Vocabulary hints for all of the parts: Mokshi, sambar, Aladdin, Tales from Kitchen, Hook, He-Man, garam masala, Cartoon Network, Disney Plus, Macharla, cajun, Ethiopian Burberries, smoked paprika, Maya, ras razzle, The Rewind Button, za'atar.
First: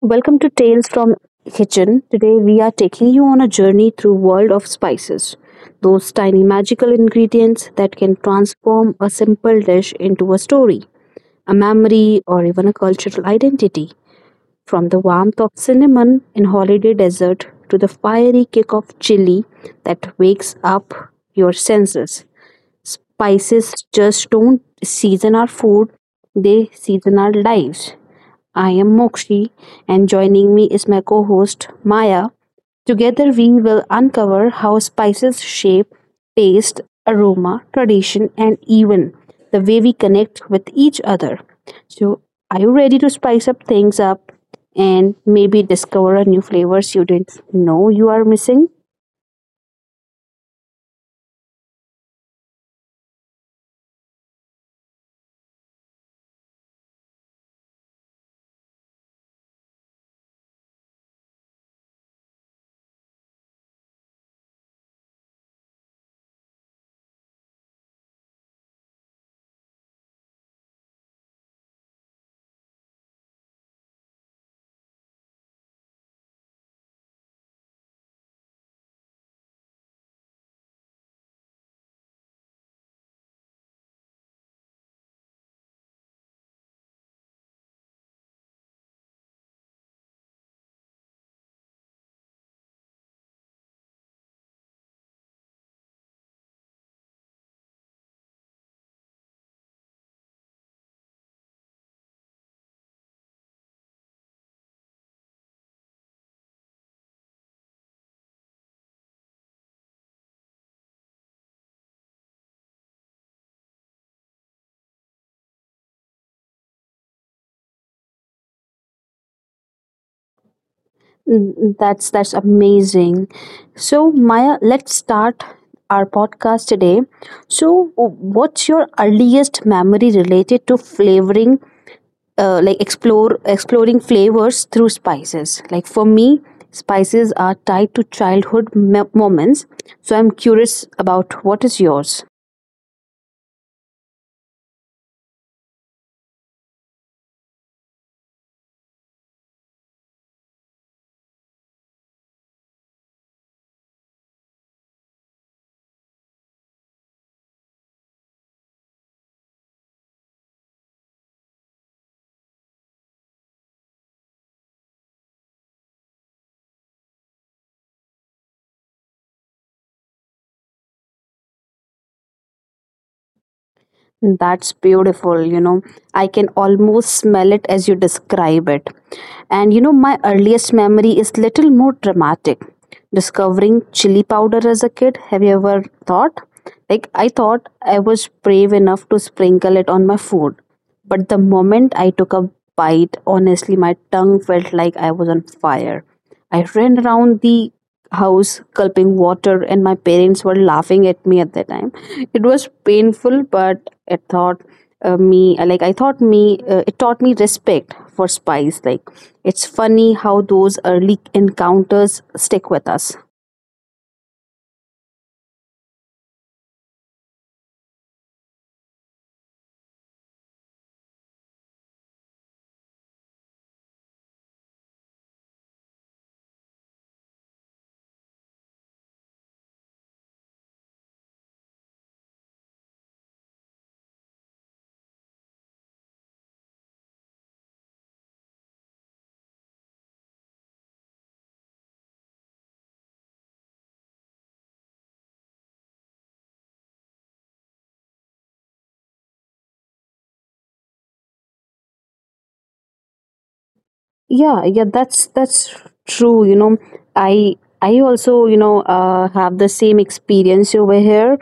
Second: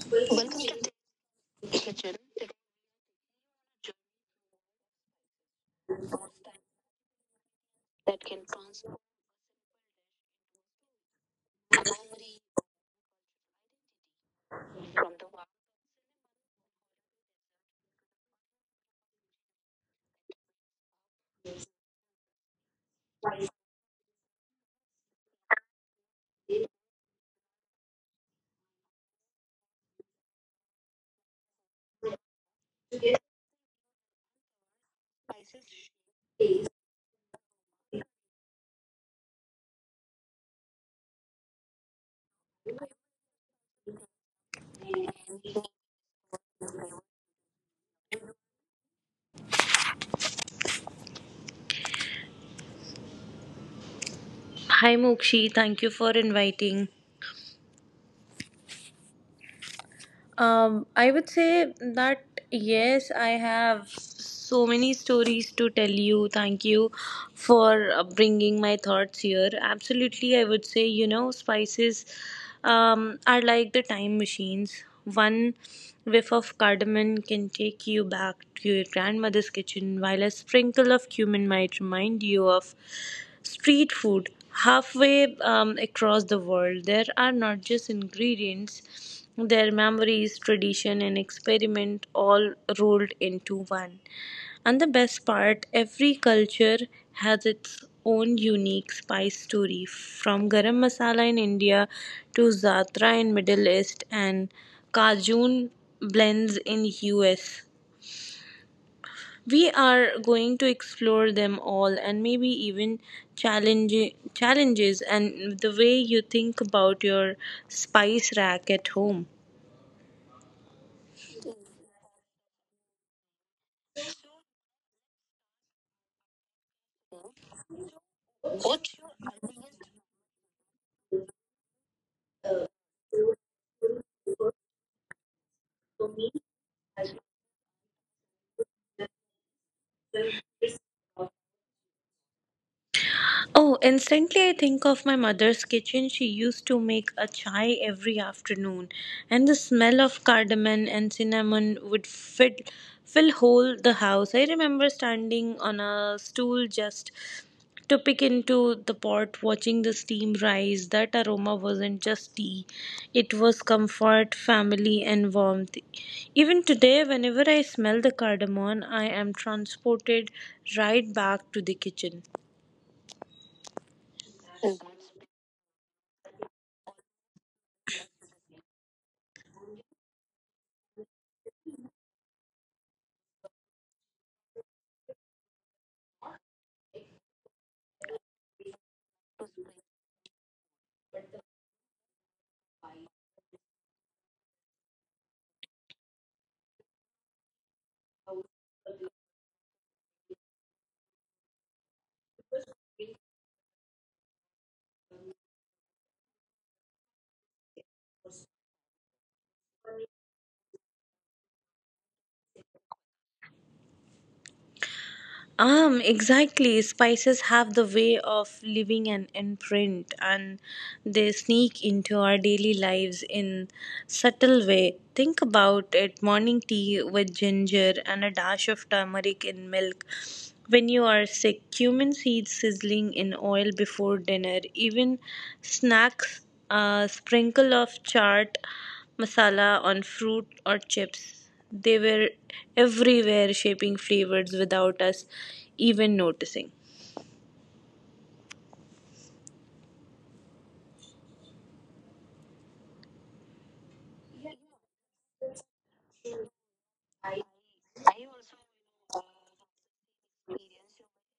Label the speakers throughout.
Speaker 1: Welcome to Tales from Kitchen. Today we are taking you on a journey through world of spices. Those tiny magical ingredients that can transform a simple dish into a story, a memory or even a cultural identity. From the warmth of cinnamon in holiday desert to the fiery kick of chili that wakes up your senses. Spices just don't season our food, they season our lives. I am Mokshi, and joining me is my co host Maya. Together, we will uncover how spices shape taste, aroma, tradition, and even the way we connect with each other. So, are you ready to spice up things up and maybe discover a new flavors you didn't know you are missing?
Speaker 2: Hi Mokshi, thank you for inviting. I would say that yes, I have so many stories to tell you. Thank you for bringing my thoughts here. Absolutely, I would say, you know, spices are like the time machines. One whiff of cardamom can take you back to your grandmother's kitchen, while a sprinkle of cumin might remind you of street food halfway across the world. There are not just ingredients, their memories, tradition, and experiment all rolled into one. And the best part, every culture has its own unique spice story, from garam masala in India to za'atar in Middle East and cajun blends in US. We are going to explore them all and maybe even challenge challenges and the way you think about your spice rack at home.
Speaker 1: Mm, that's amazing. So Maya, let's start our podcast today. So, what's your earliest memory related to flavoring? Like explore exploring flavors through spices. Like for me, spices are tied to childhood moments. So I'm curious about what is yours.
Speaker 2: Oh, instantly I think of my mother's kitchen. She used to make a chai every afternoon, and the smell of cardamom and cinnamon would fit fill whole the house. I remember standing on a stool just to pick into the pot, watching the steam rise. That aroma wasn't just tea, it was comfort, family, and warmth. Even today, whenever I smell the cardamom, I am transported right back to the kitchen.
Speaker 1: That's beautiful, you know. I can almost smell it as you describe it. And you know, my earliest memory is little more dramatic. Discovering chili powder as a kid, have you ever thought? Like I thought I was brave enough to sprinkle it on my food. But the moment I took a bite, honestly, my tongue felt like I was on fire. I ran around the house gulping water, and my parents were laughing at me at that time. It was painful, but it thought me like I thought me it taught me respect for spice. Like it's funny how those early encounters stick with us.
Speaker 2: Exactly. Spices have the way of leaving an imprint, and they sneak into our daily lives in subtle way. Think about it: morning tea with ginger and a dash of turmeric in milk. When you are sick, cumin seeds sizzling in oil before dinner, even snacks, a sprinkle of chart masala on fruit or chips. They were everywhere, shaping flavors without us even noticing.
Speaker 1: Yeah, that's true, you know. I i also, you know, have the same experience over here.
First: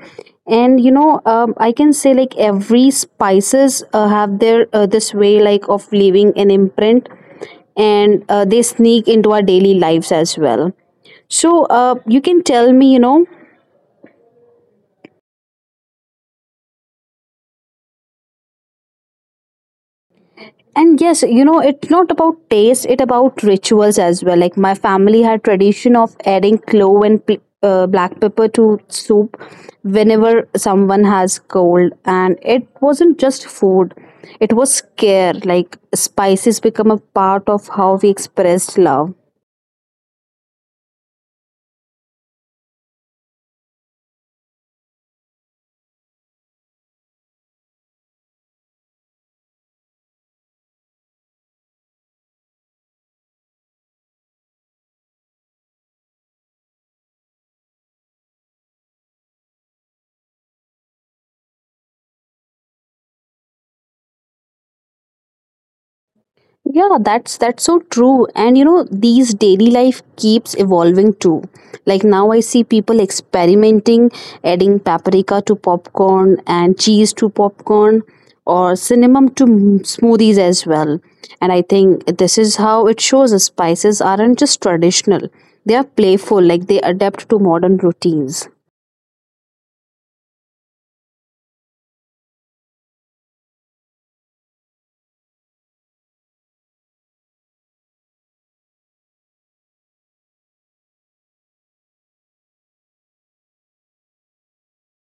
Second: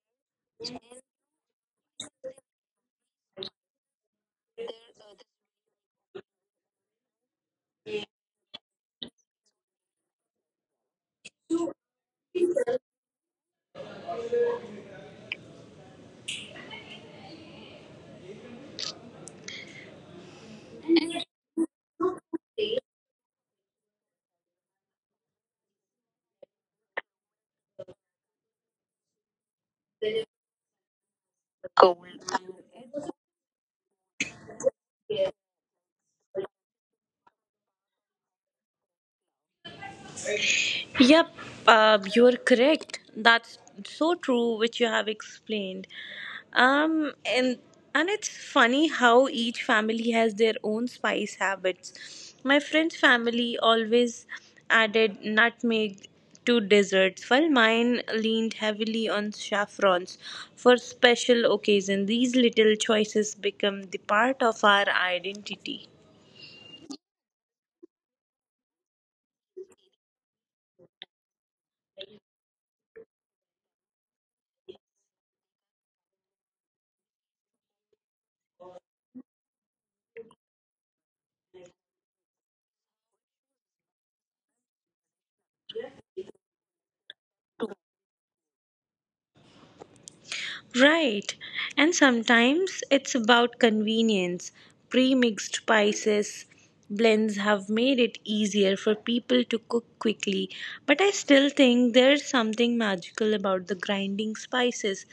Speaker 1: And you know, I can say like every spices have their this way like of leaving an imprint, and they sneak into our daily lives as well. So you can tell me, you know. And yes, you know, it's not about taste, it about rituals as well. Like my family had tradition of adding clove and black pepper to soup whenever someone has cold, and it wasn't just food, it was care. Like spices become a part of how we expressed love.
Speaker 2: Yep, you are correct. That's so true, which you have explained. Um, and and it's funny how each family has their own spice habits. My friend's family always added nutmeg to desserts, while mine leaned heavily on saffrons for special occasion. These little choices become the part of our identity.
Speaker 1: Yeah, that's so true. And you know, these daily life keeps evolving too. Like now I see people experimenting, adding paprika to popcorn and cheese to popcorn or cinnamon to smoothies as well. And I think this is how it shows us spices aren't just traditional. They are playful, like they adapt to modern routines.
Speaker 2: Right. And sometimes it's about convenience. Pre mixed spices blends have made it easier for people to cook quickly. But I still think there's something magical about the grinding spices.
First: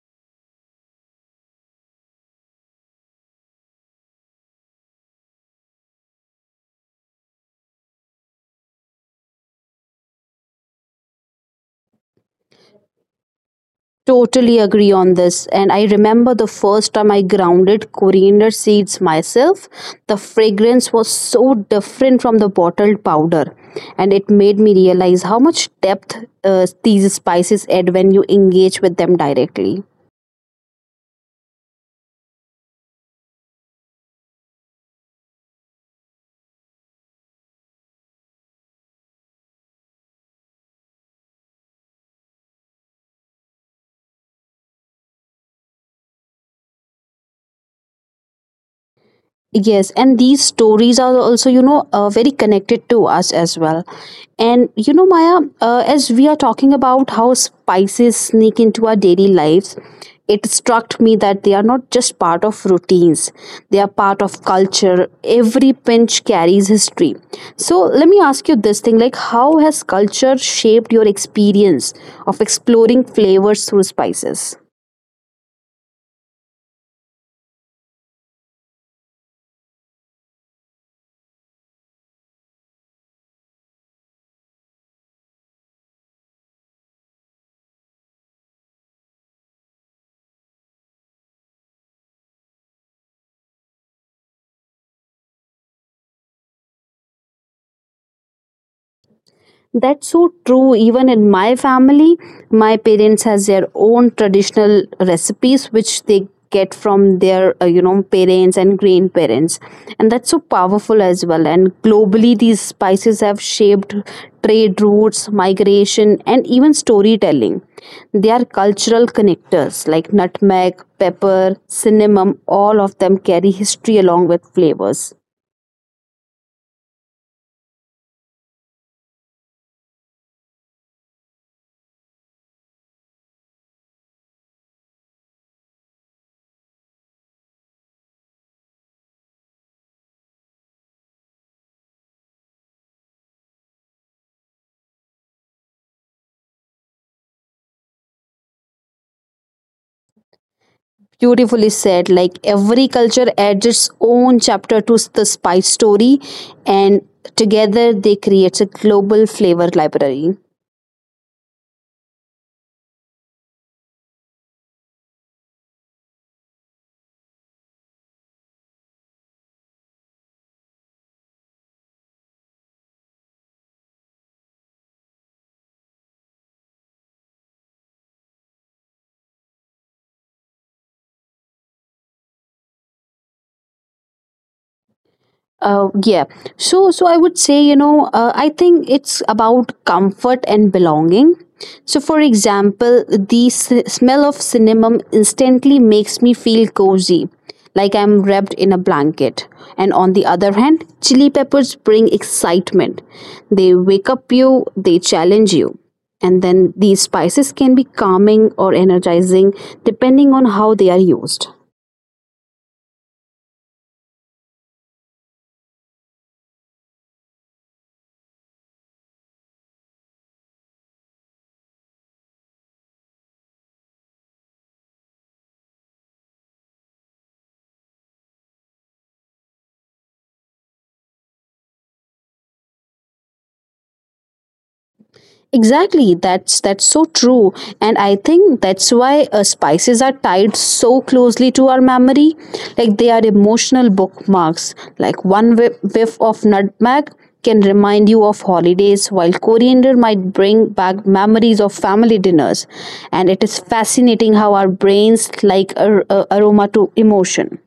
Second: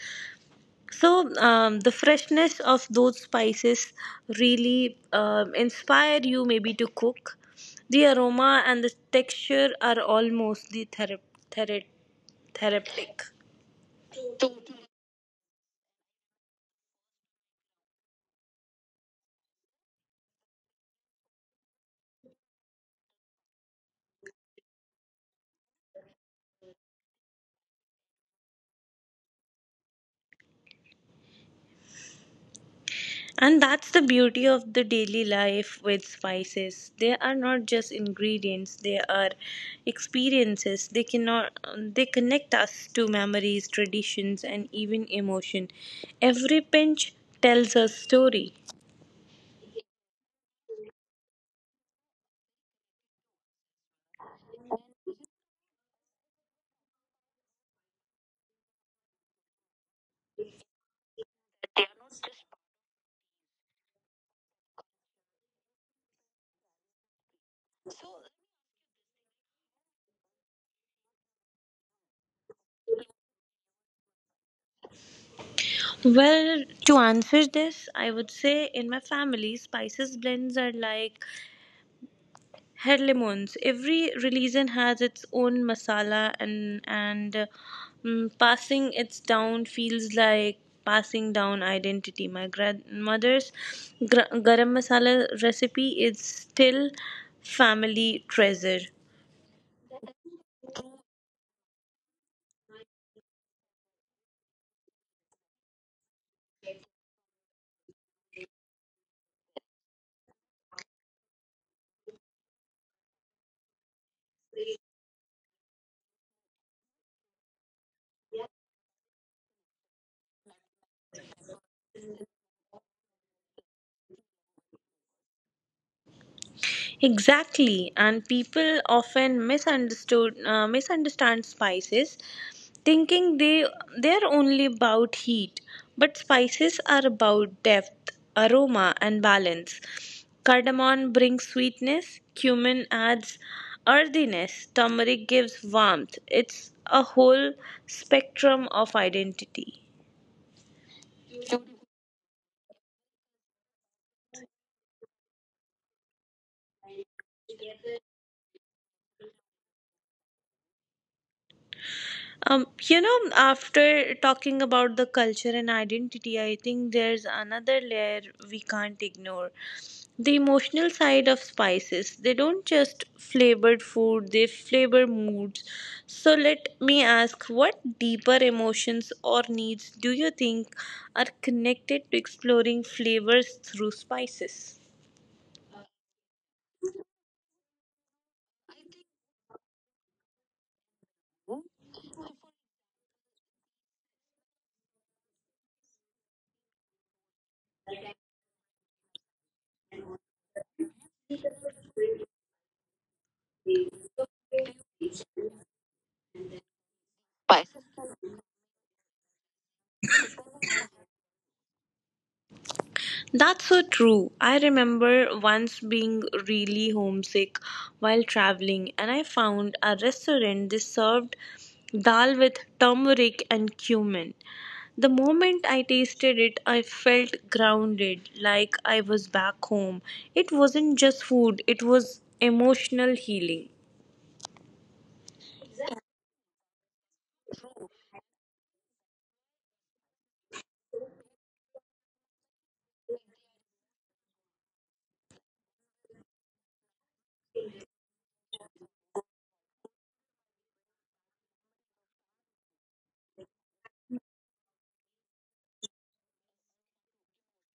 Speaker 2: So, the freshness of those spices really inspire you maybe to cook. The aroma and the texture are almost the thera- therapeutic.
Speaker 1: Totally agree on this. And I remember the first time I grounded coriander seeds myself. The fragrance was so different from the bottled powder, and it made me realize how much depth these spices add when you engage with them directly.
Speaker 2: And that's the beauty of the daily life with spices. They are not just ingredients, they are experiences. They cannot they connect us to memories, traditions, and even emotion. Every pinch tells a story.
Speaker 1: Yes, and these stories are also, you know, very connected to us as well. And you know, Maya, as we are talking about how spices sneak into our daily lives, it struck me that they are not just part of routines, they are part of culture. Every pinch carries history. So, let me ask you this thing like, how has culture shaped your experience of exploring flavors through spices?
Speaker 2: Well, to answer this, I would say in my family, spices blends are like Head lemons. Every religion has its own masala, and passing it down feels like passing down identity. My grandmother's garam masala recipe is still family treasure.
Speaker 1: That's so true, even in my family my parents has their own traditional recipes which they get from their you know parents and grandparents, and that's so powerful as well. And globally these spices have shaped trade routes, migration, and even storytelling. They are cultural connectors, like nutmeg, pepper, cinnamon, all of them carry history along with flavors.
Speaker 2: Exactly, and people often misunderstood misunderstand spices, thinking they're only about heat, but spices are about depth, aroma, and balance. Cardamom brings sweetness, cumin adds earthiness, turmeric gives warmth. It's a whole spectrum of identity.
Speaker 1: Beautifully said, like every culture adds its own chapter to the spice story, and together they create a global flavor library.
Speaker 2: You know, after talking about the culture and identity, I think there's another layer we can't ignore: the emotional side of spices. They don't just flavored food, they flavor moods. So let me ask, what deeper emotions or needs do you think are connected to exploring flavors through spices?
Speaker 1: Uh, yeah. So I would say, you know, I think it's about comfort and belonging. So, for example, the smell of cinnamon instantly makes me feel cozy, like I'm wrapped in a blanket. And on the other hand, chili peppers bring excitement. They wake up you, they challenge you. And then these spices can be calming or energizing depending on how they are used.
Speaker 2: That's so true. I remember once being really homesick while traveling, and I found a restaurant that served dal with turmeric and cumin. The moment I tasted it, I felt grounded, like I was back home. It wasn't just food, it was emotional healing.
Speaker 1: Exactly, that's so true, and I think that's why spices are tied so closely to our memory. Like they are emotional bookmarks. Like one whiff of nutmeg can remind you of holidays, while coriander might bring back memories of family dinners. And it is fascinating how our brains like aroma to emotion.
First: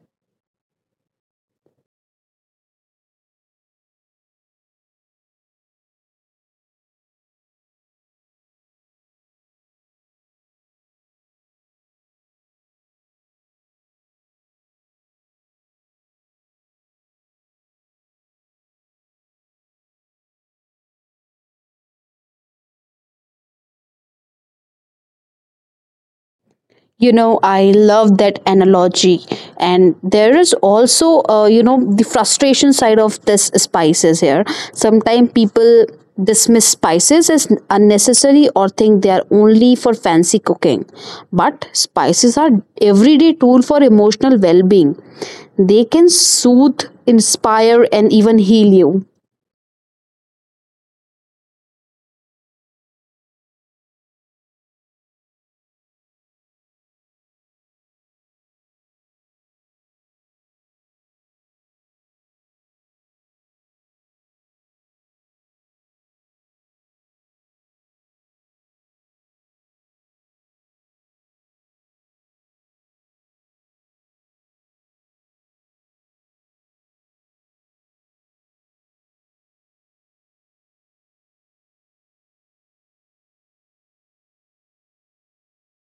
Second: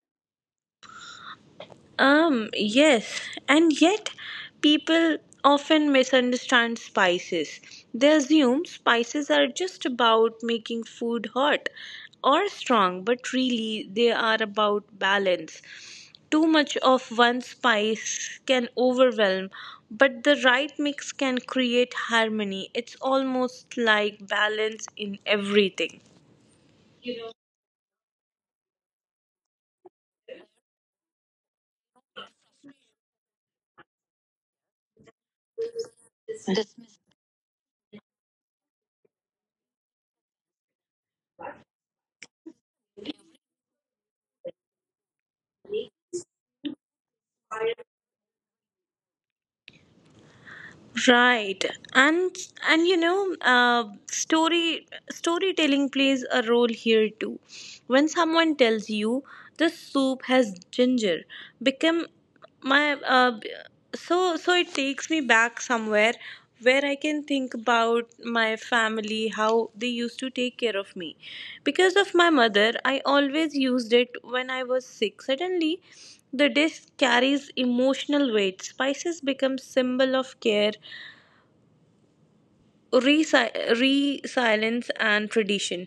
Speaker 2: Yes, and yet people often misunderstand spices. They assume spices are just about making food hot or strong, but really they are about balance. Too much of one spice can overwhelm, but the right mix can create harmony. It's almost like balance in everything.
Speaker 1: You know, I love that analogy. And there is also, you know, the frustration side of this spices here. Sometimes people dismiss spices as unnecessary or think they are only for fancy cooking, but spices are everyday tool for emotional well-being. They can soothe, inspire, and even heal you.
Speaker 2: Right, and and storytelling plays a role here too. When someone tells you this soup has ginger, become my b- so so it takes me back somewhere where I can think about my family, how they used to take care of me. Because of my mother, I always used it when I was sick. Suddenly, the dish carries emotional weight. Spices become symbol of care, resilience, and tradition.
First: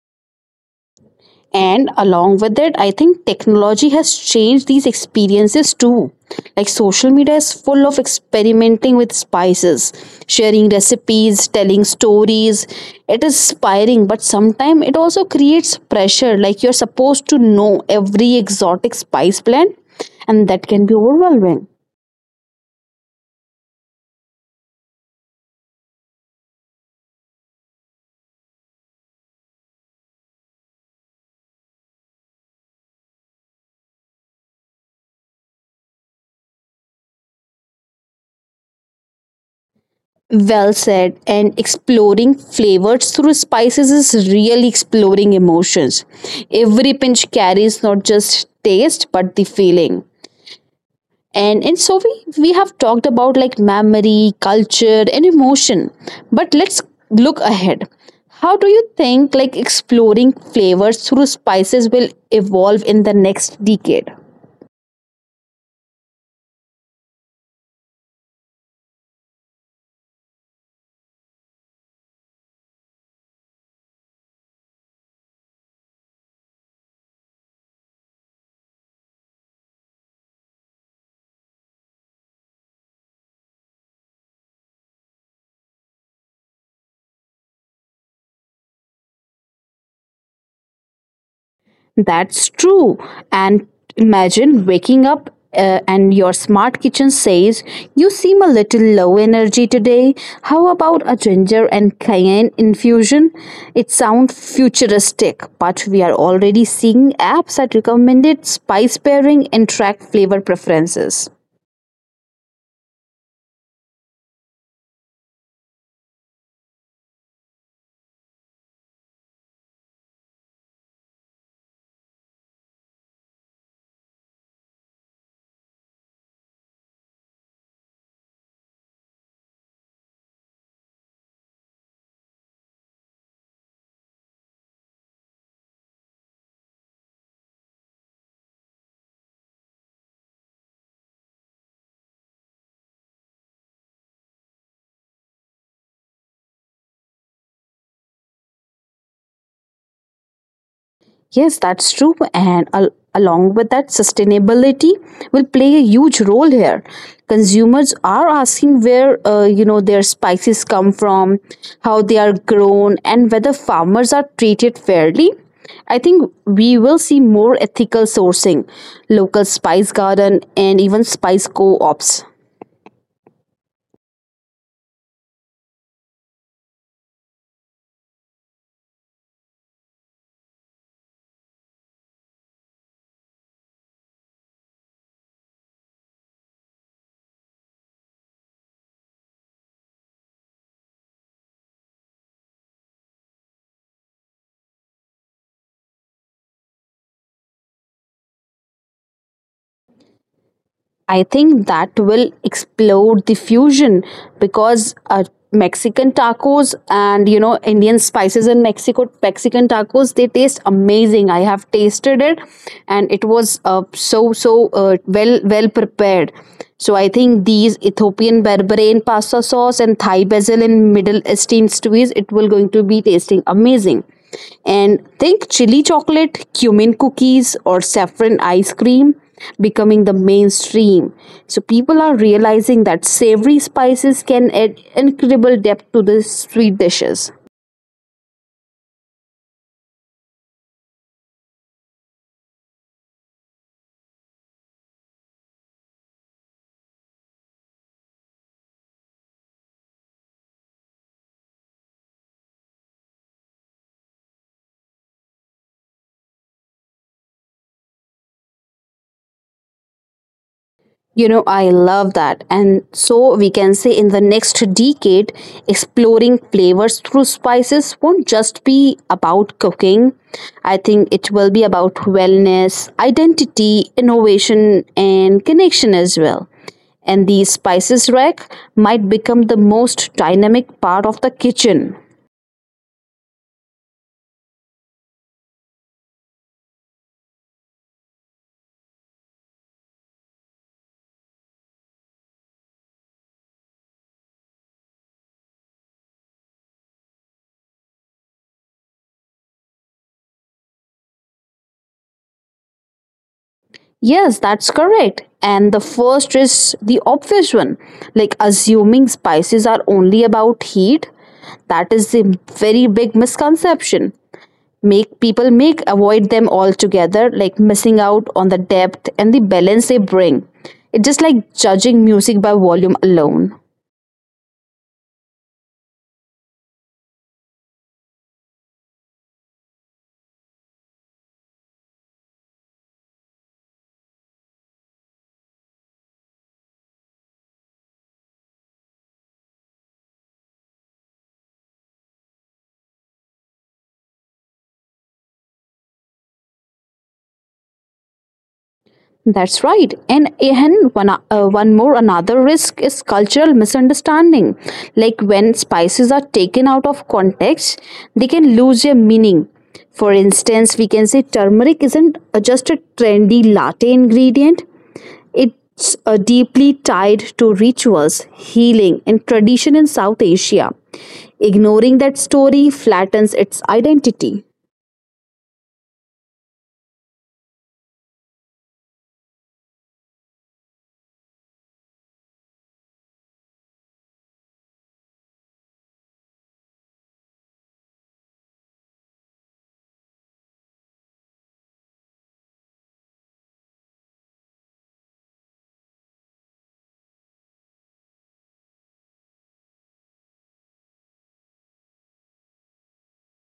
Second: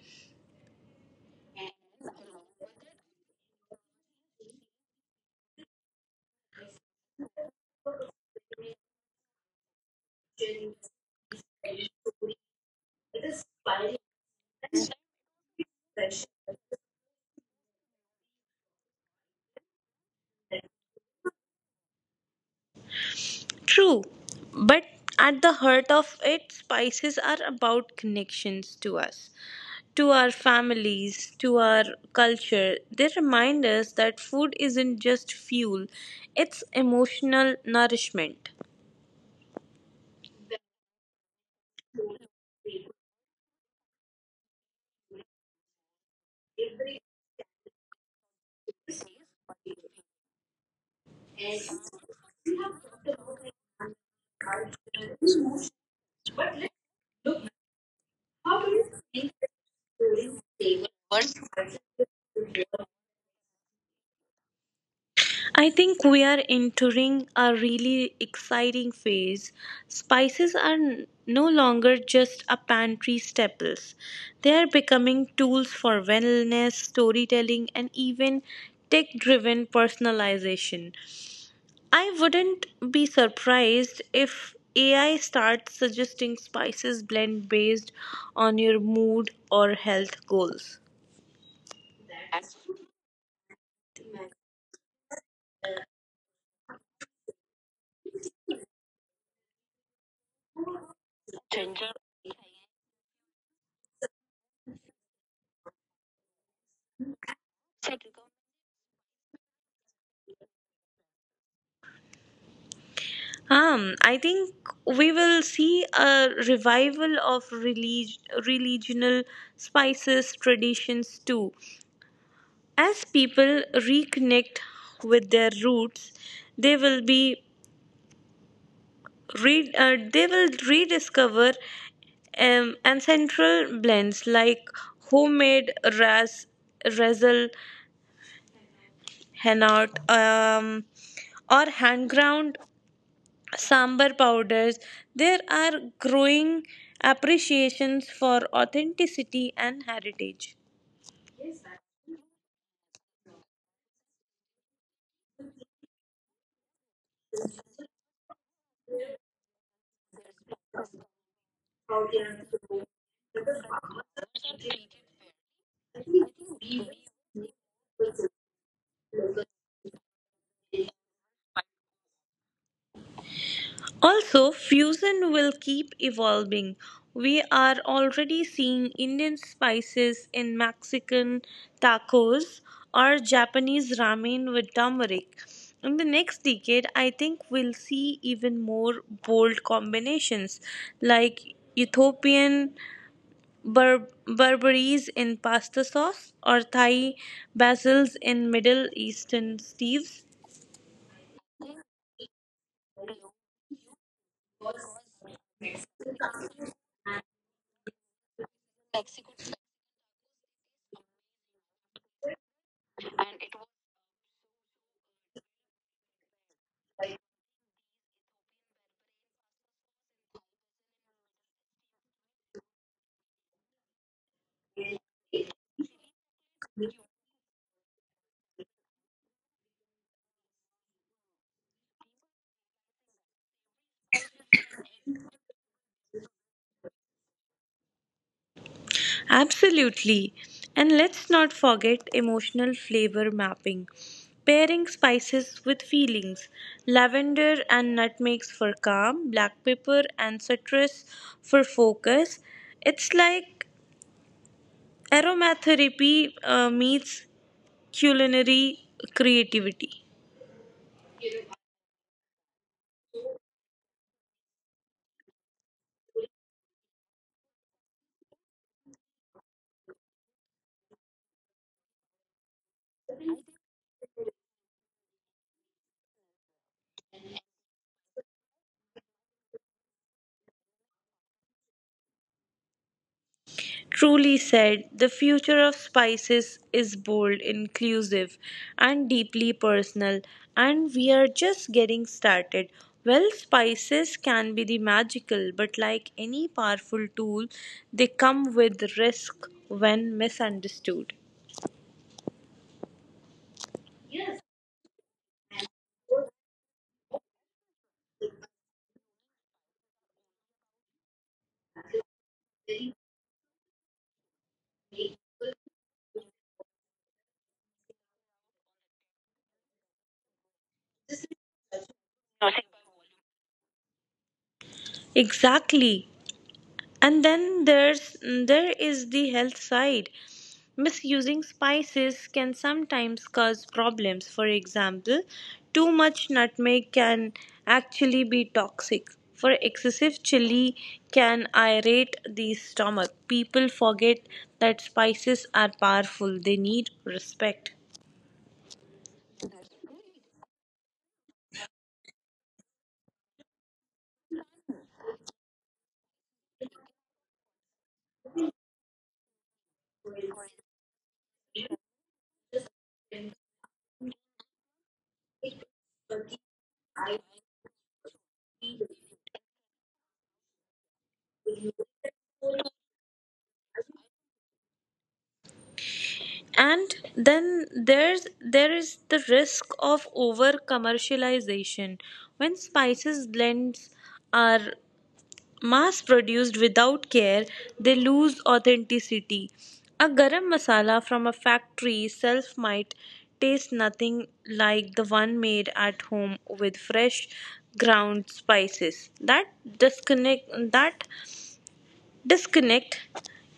Speaker 1: And along with it, I think technology has changed these experiences too. Like social media is full of experimenting with spices, sharing recipes, telling stories. It is inspiring, but sometimes it also creates pressure. Like you're supposed to know every exotic spice blend, and that can be overwhelming.
Speaker 2: True, but at the heart of it, spices are about connections to us, to our families, to our culture. They remind us that food isn't just fuel, it's emotional nourishment.
Speaker 1: Well said. And exploring flavors through spices is really exploring emotions. Every pinch carries not just taste but the feeling. And so we have talked about like memory, culture, and emotion. But let's look ahead. How do you think like exploring flavors through spices will evolve in the next decade?
Speaker 2: I think we are entering a really exciting phase. Spices are no longer just a pantry staples. They are becoming tools for wellness, storytelling, and even tech-driven personalization. I wouldn't be surprised if AI starts suggesting spices blend based on your mood or health goals.
Speaker 1: That's true. And imagine waking up and your smart kitchen says, you seem a little low energy today. How about a ginger and cayenne infusion? It sounds futuristic, but we are already seeing apps that recommended spice pairing and track flavor preferences.
Speaker 2: I think we will see a revival of religional spices traditions too. As people reconnect with their roots, they will be they will rediscover ancestral blends like homemade ras razzle, henna, or hand ground sambar powders. There are growing appreciations for authenticity and heritage.
Speaker 1: Yes, that's true. And along with that, sustainability will play a huge role here. Consumers are asking where you know their spices come from, how they are grown, and whether farmers are treated fairly. I think we will see more ethical sourcing, local spice garden, and even spice co-ops.
Speaker 2: Also, fusion will keep evolving. We are already seeing Indian spices in Mexican tacos or Japanese ramen with turmeric. In the next decade, I think we'll see even more bold combinations like Ethiopian Burberries in pasta sauce or Thai basils in Middle Eastern stews?
Speaker 1: I think that will explode the fusion because Mexican tacos and you know Indian spices in Mexico Mexican tacos they taste amazing. I have tasted it and it was so well prepared. So I think these Ethiopian berbere in pasta sauce and Thai basil in Middle Eastern stews it will going to be tasting amazing. And think chili chocolate, cumin cookies or saffron ice cream becoming the mainstream. So people are realizing that savory spices can add incredible depth to the sweet dishes.
Speaker 2: Absolutely. And let's not forget emotional flavor mapping: pairing spices with feelings. Lavender and nutmegs for calm, black pepper and citrus for focus. It's like aromatherapy meets culinary creativity.
Speaker 1: You know, I love that. And so we can say in the next decade, exploring flavors through spices won't just be about cooking. I think it will be about wellness, identity, innovation, and connection as well, and the spices rack might become the most dynamic part of the kitchen.
Speaker 2: Truly said, the future of spices is bold, inclusive, and deeply personal, and we are just getting started. Well, spices can be the magical, but like any powerful tool, they come with risk when misunderstood.
Speaker 1: Yes, that's correct. And the first is the obvious one, like assuming spices are only about heat. That is a very big misconception. Make people make avoid them altogether, like missing out on the depth and the balance they bring. It's just like judging music by volume alone.
Speaker 2: Exactly. And then there is the health side. Misusing spices can sometimes cause problems. For example, too much nutmeg can actually be toxic, for excessive chili can irate the stomach. People forget that spices are powerful, they need respect.
Speaker 1: That's right. And one more another risk is cultural misunderstanding. Like when spices are taken out of context, they can lose their meaning. For instance, we can say turmeric isn't just a trendy latte ingredient, it's deeply tied to rituals, healing, and tradition in South Asia. Ignoring that story flattens its identity.
Speaker 2: And then there is the risk of over commercialization. When spices blends are mass produced without care, they lose authenticity. A garam masala from a factory self might taste nothing like the one made at home with fresh ground spices. That disconnect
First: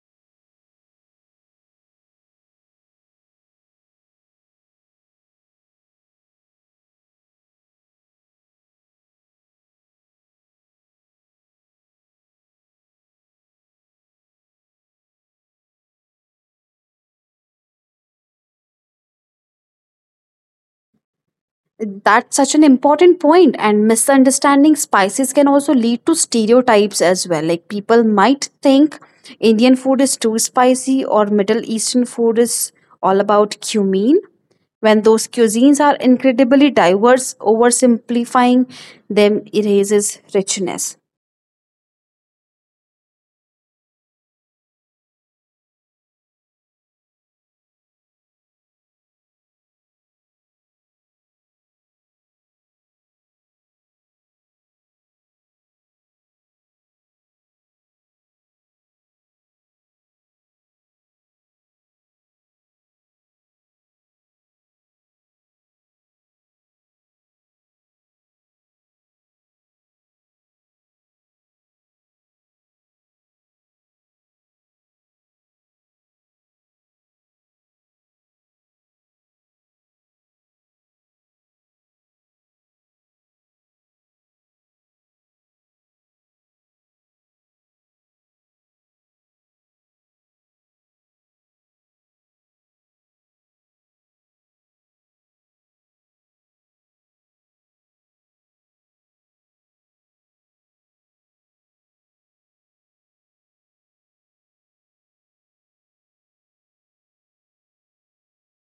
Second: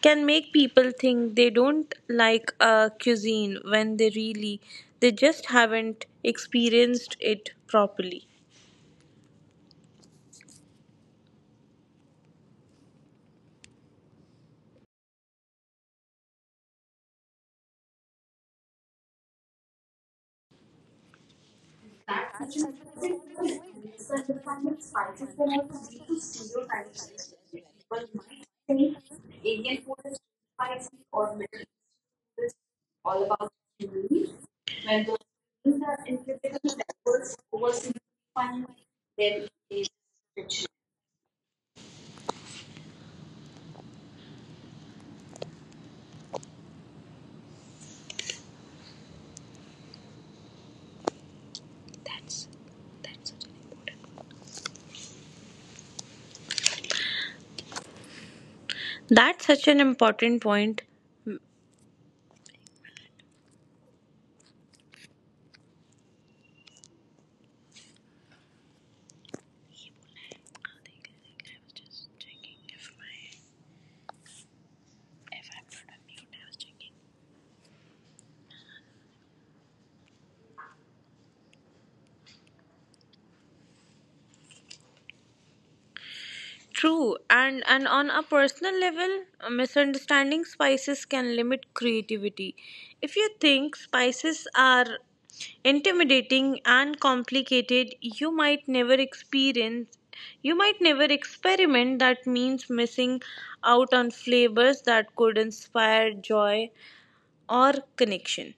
Speaker 2: can make people think they don't like a cuisine when they really they just haven't experienced it properly.
Speaker 1: That's such an important point, and misunderstanding spices can also lead to stereotypes as well. Like people might think Indian food is too spicy or Middle Eastern food
Speaker 2: Is
Speaker 1: is all
Speaker 2: all about
Speaker 1: about cumin,
Speaker 2: me.
Speaker 1: when
Speaker 2: When those
Speaker 1: those cuisines
Speaker 2: things
Speaker 1: are
Speaker 2: are included,
Speaker 1: incredibly
Speaker 2: that
Speaker 1: diverse,
Speaker 2: was oversimplifying
Speaker 1: oversimplifying them
Speaker 2: their.
Speaker 1: erases richness.
Speaker 2: That's such an important point. True, and on a personal level, misunderstanding spices can limit creativity. If you think spices are intimidating and complicated, you might never experiment. That means missing out on flavors that could inspire joy or connection.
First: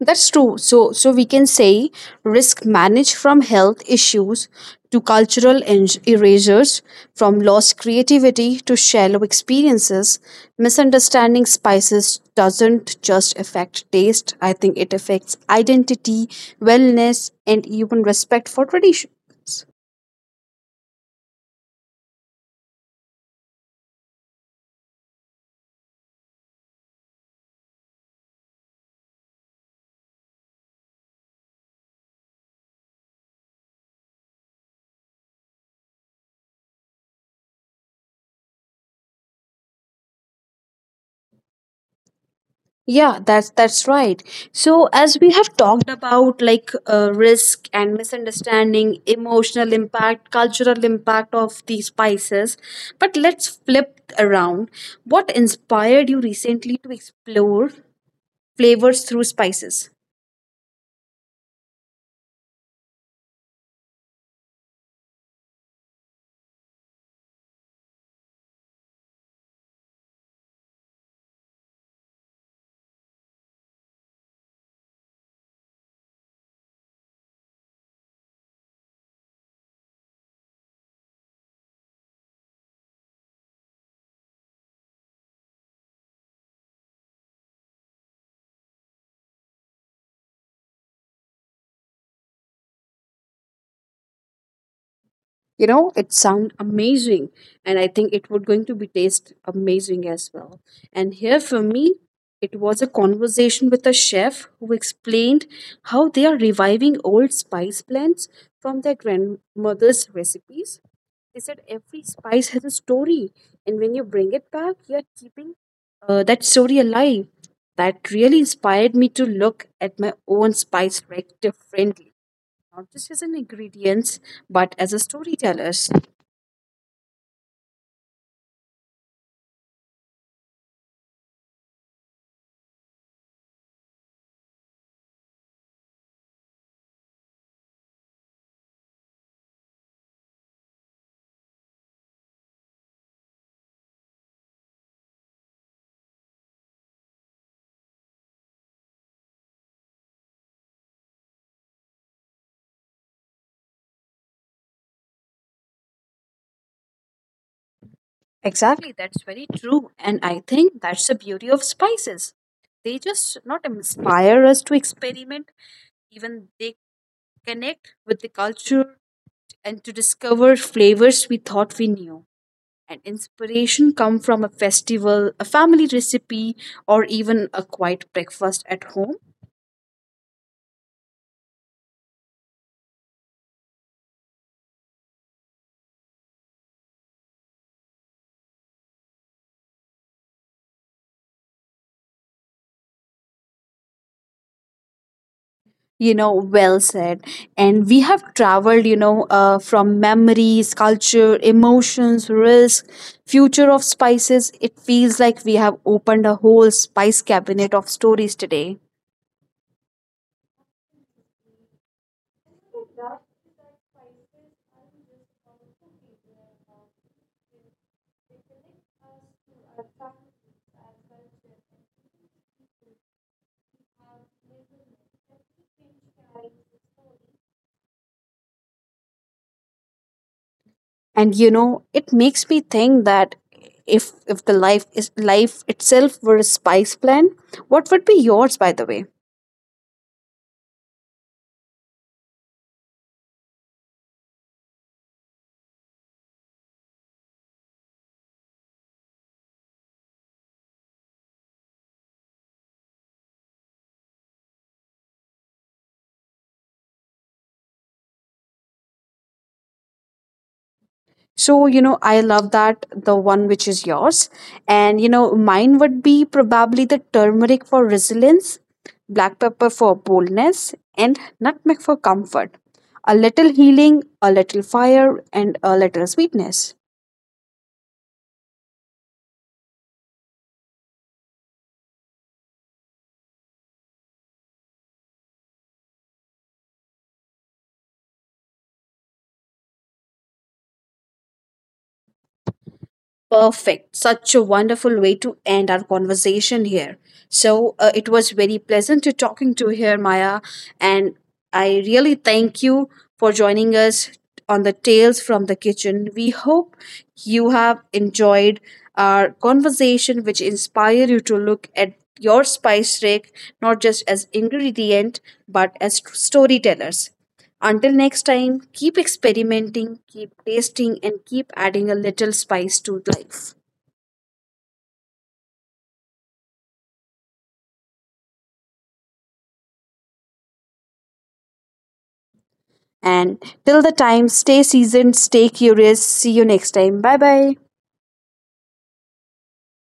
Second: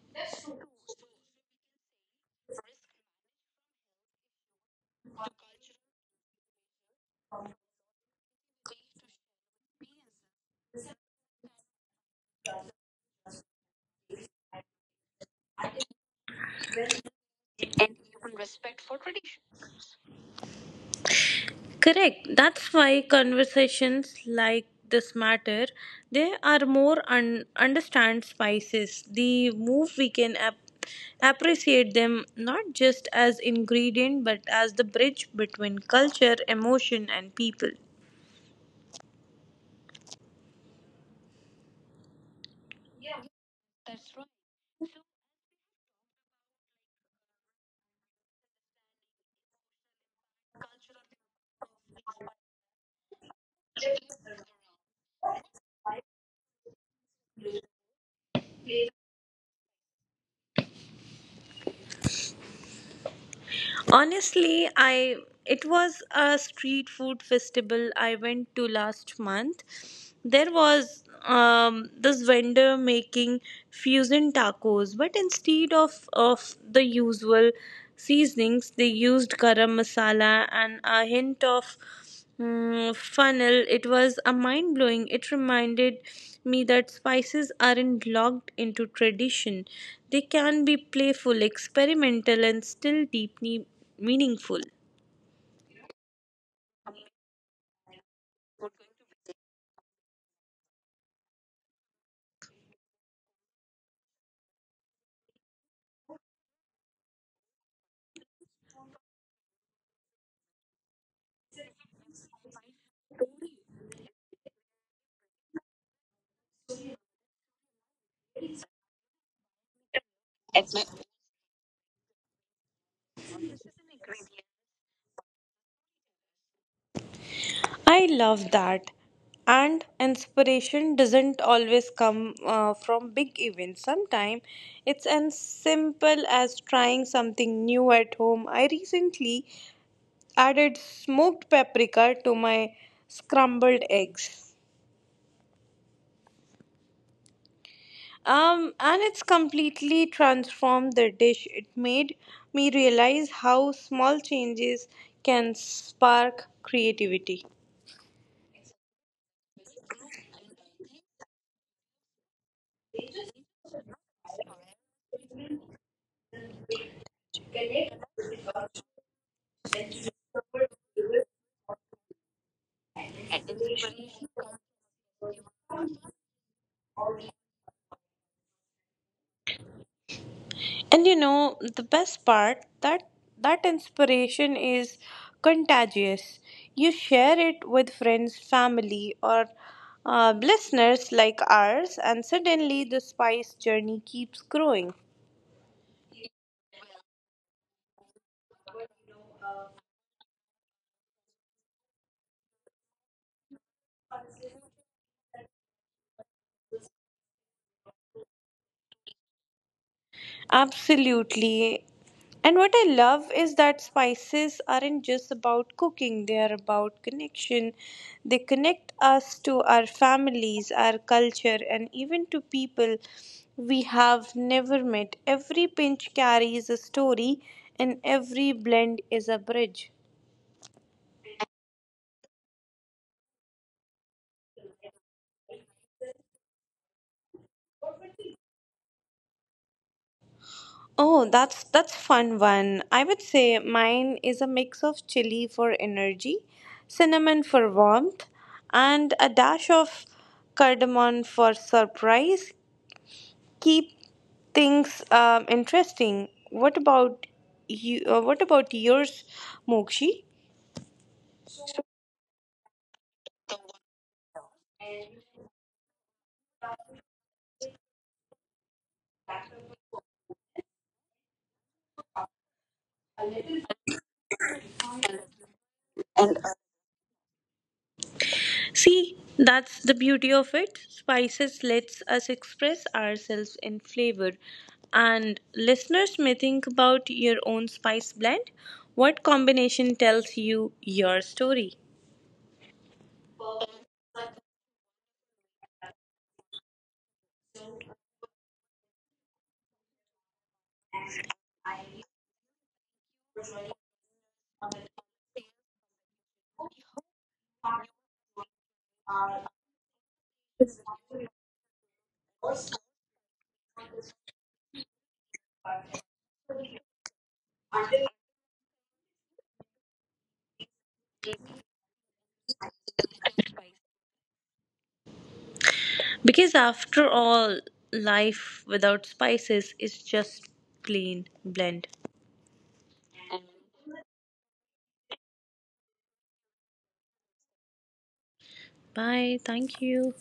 Speaker 1: That's true. So, so we can say risk managed from health issues to cultural erasures, from lost creativity to shallow experiences. Misunderstanding spices doesn't just affect taste. I think it affects identity, wellness, and even respect for traditions.
Speaker 2: Correct. That's why conversations like this matter. They are more understand spices. The move we can appreciate them not just as ingredient but as the bridge between culture, emotion, and people.
Speaker 1: Yeah, that's right. So as we have talked about like risk and misunderstanding, emotional impact, cultural impact of these spices, but let's flip around. What inspired you recently to explore flavors through spices?
Speaker 2: Honestly, I it was a street food festival I went to last month. There was this vendor making fusion tacos, but instead of the usual seasonings, they used garam masala and a hint of funnel. It was a mind blowing. It reminded me that spices aren't locked into tradition. They can be playful, experimental, and still deeply meaningful.
Speaker 1: You know, it sound amazing, and I think it would going to be taste amazing as well. And here for me it was a conversation with a chef who explained how they are reviving old spice blends from their grandmother's recipes. They said every spice has a story, and when you bring it back you're keeping that story alive. That really inspired me to look at my own spice rack differently, not just as an ingredients but as a storytellers.
Speaker 2: I love that. And inspiration doesn't always come from big events. Sometimes it's as simple as trying something new at home. I recently added smoked paprika to my scrambled eggs. And it's completely transformed the dish. It made me realize how small changes can spark creativity.
Speaker 1: Exactly, that's very true, and I think that's the beauty of spices. They just not inspire us to experiment, even they connect with the culture and to discover flavors we thought we knew. And inspiration come from a festival, a family recipe, or even a quiet breakfast at home.
Speaker 2: And you know, the best part that that inspiration is contagious. You share it with friends, family, or listeners like ours, and suddenly the spice journey keeps growing.
Speaker 1: You know, well said. And we have traveled, you know, from memories, culture, emotions, risk, future of spices. It feels like we have opened a whole spice cabinet of stories today.
Speaker 2: Absolutely. And what I love is that spices aren't just about cooking, they are about connection. They connect us to our families, our culture, and even to people we have never met. Every pinch carries a story, and every blend is a bridge.
Speaker 1: And you know, it makes me think that if the life is life itself were a spice blend, what would be yours, by the way?
Speaker 2: Oh, that's fun one. I would say mine is a mix of chili for energy, cinnamon for warmth, and a dash of cardamom for surprise. Keep things interesting. What about you? What about yours, Mokshi?
Speaker 1: So, you know, I love that the one which is yours. And, you know, mine would be probably the turmeric for resilience, black pepper for boldness, and nutmeg for comfort. A little healing, a little fire, and a little sweetness.
Speaker 2: See, that's the beauty of it. Spices lets us express ourselves in flavor. And listeners may think about your own spice blend. What combination tells you your story?
Speaker 1: Perfect. Such a wonderful way to end our conversation here. So it was very pleasant to talking to here, Maya, and I really thank you for joining us on the Tales from the Kitchen. We hope you have enjoyed our conversation, which inspire you to look at your spice rack not just as ingredient but as storytellers. Until next time, keep experimenting, keep tasting, and keep adding a little spice to life.
Speaker 2: Because after all, life without spices is just plain blend.
Speaker 1: And till the time, stay seasoned, stay curious. See you next time. Bye bye.
Speaker 2: Bye. Thank you.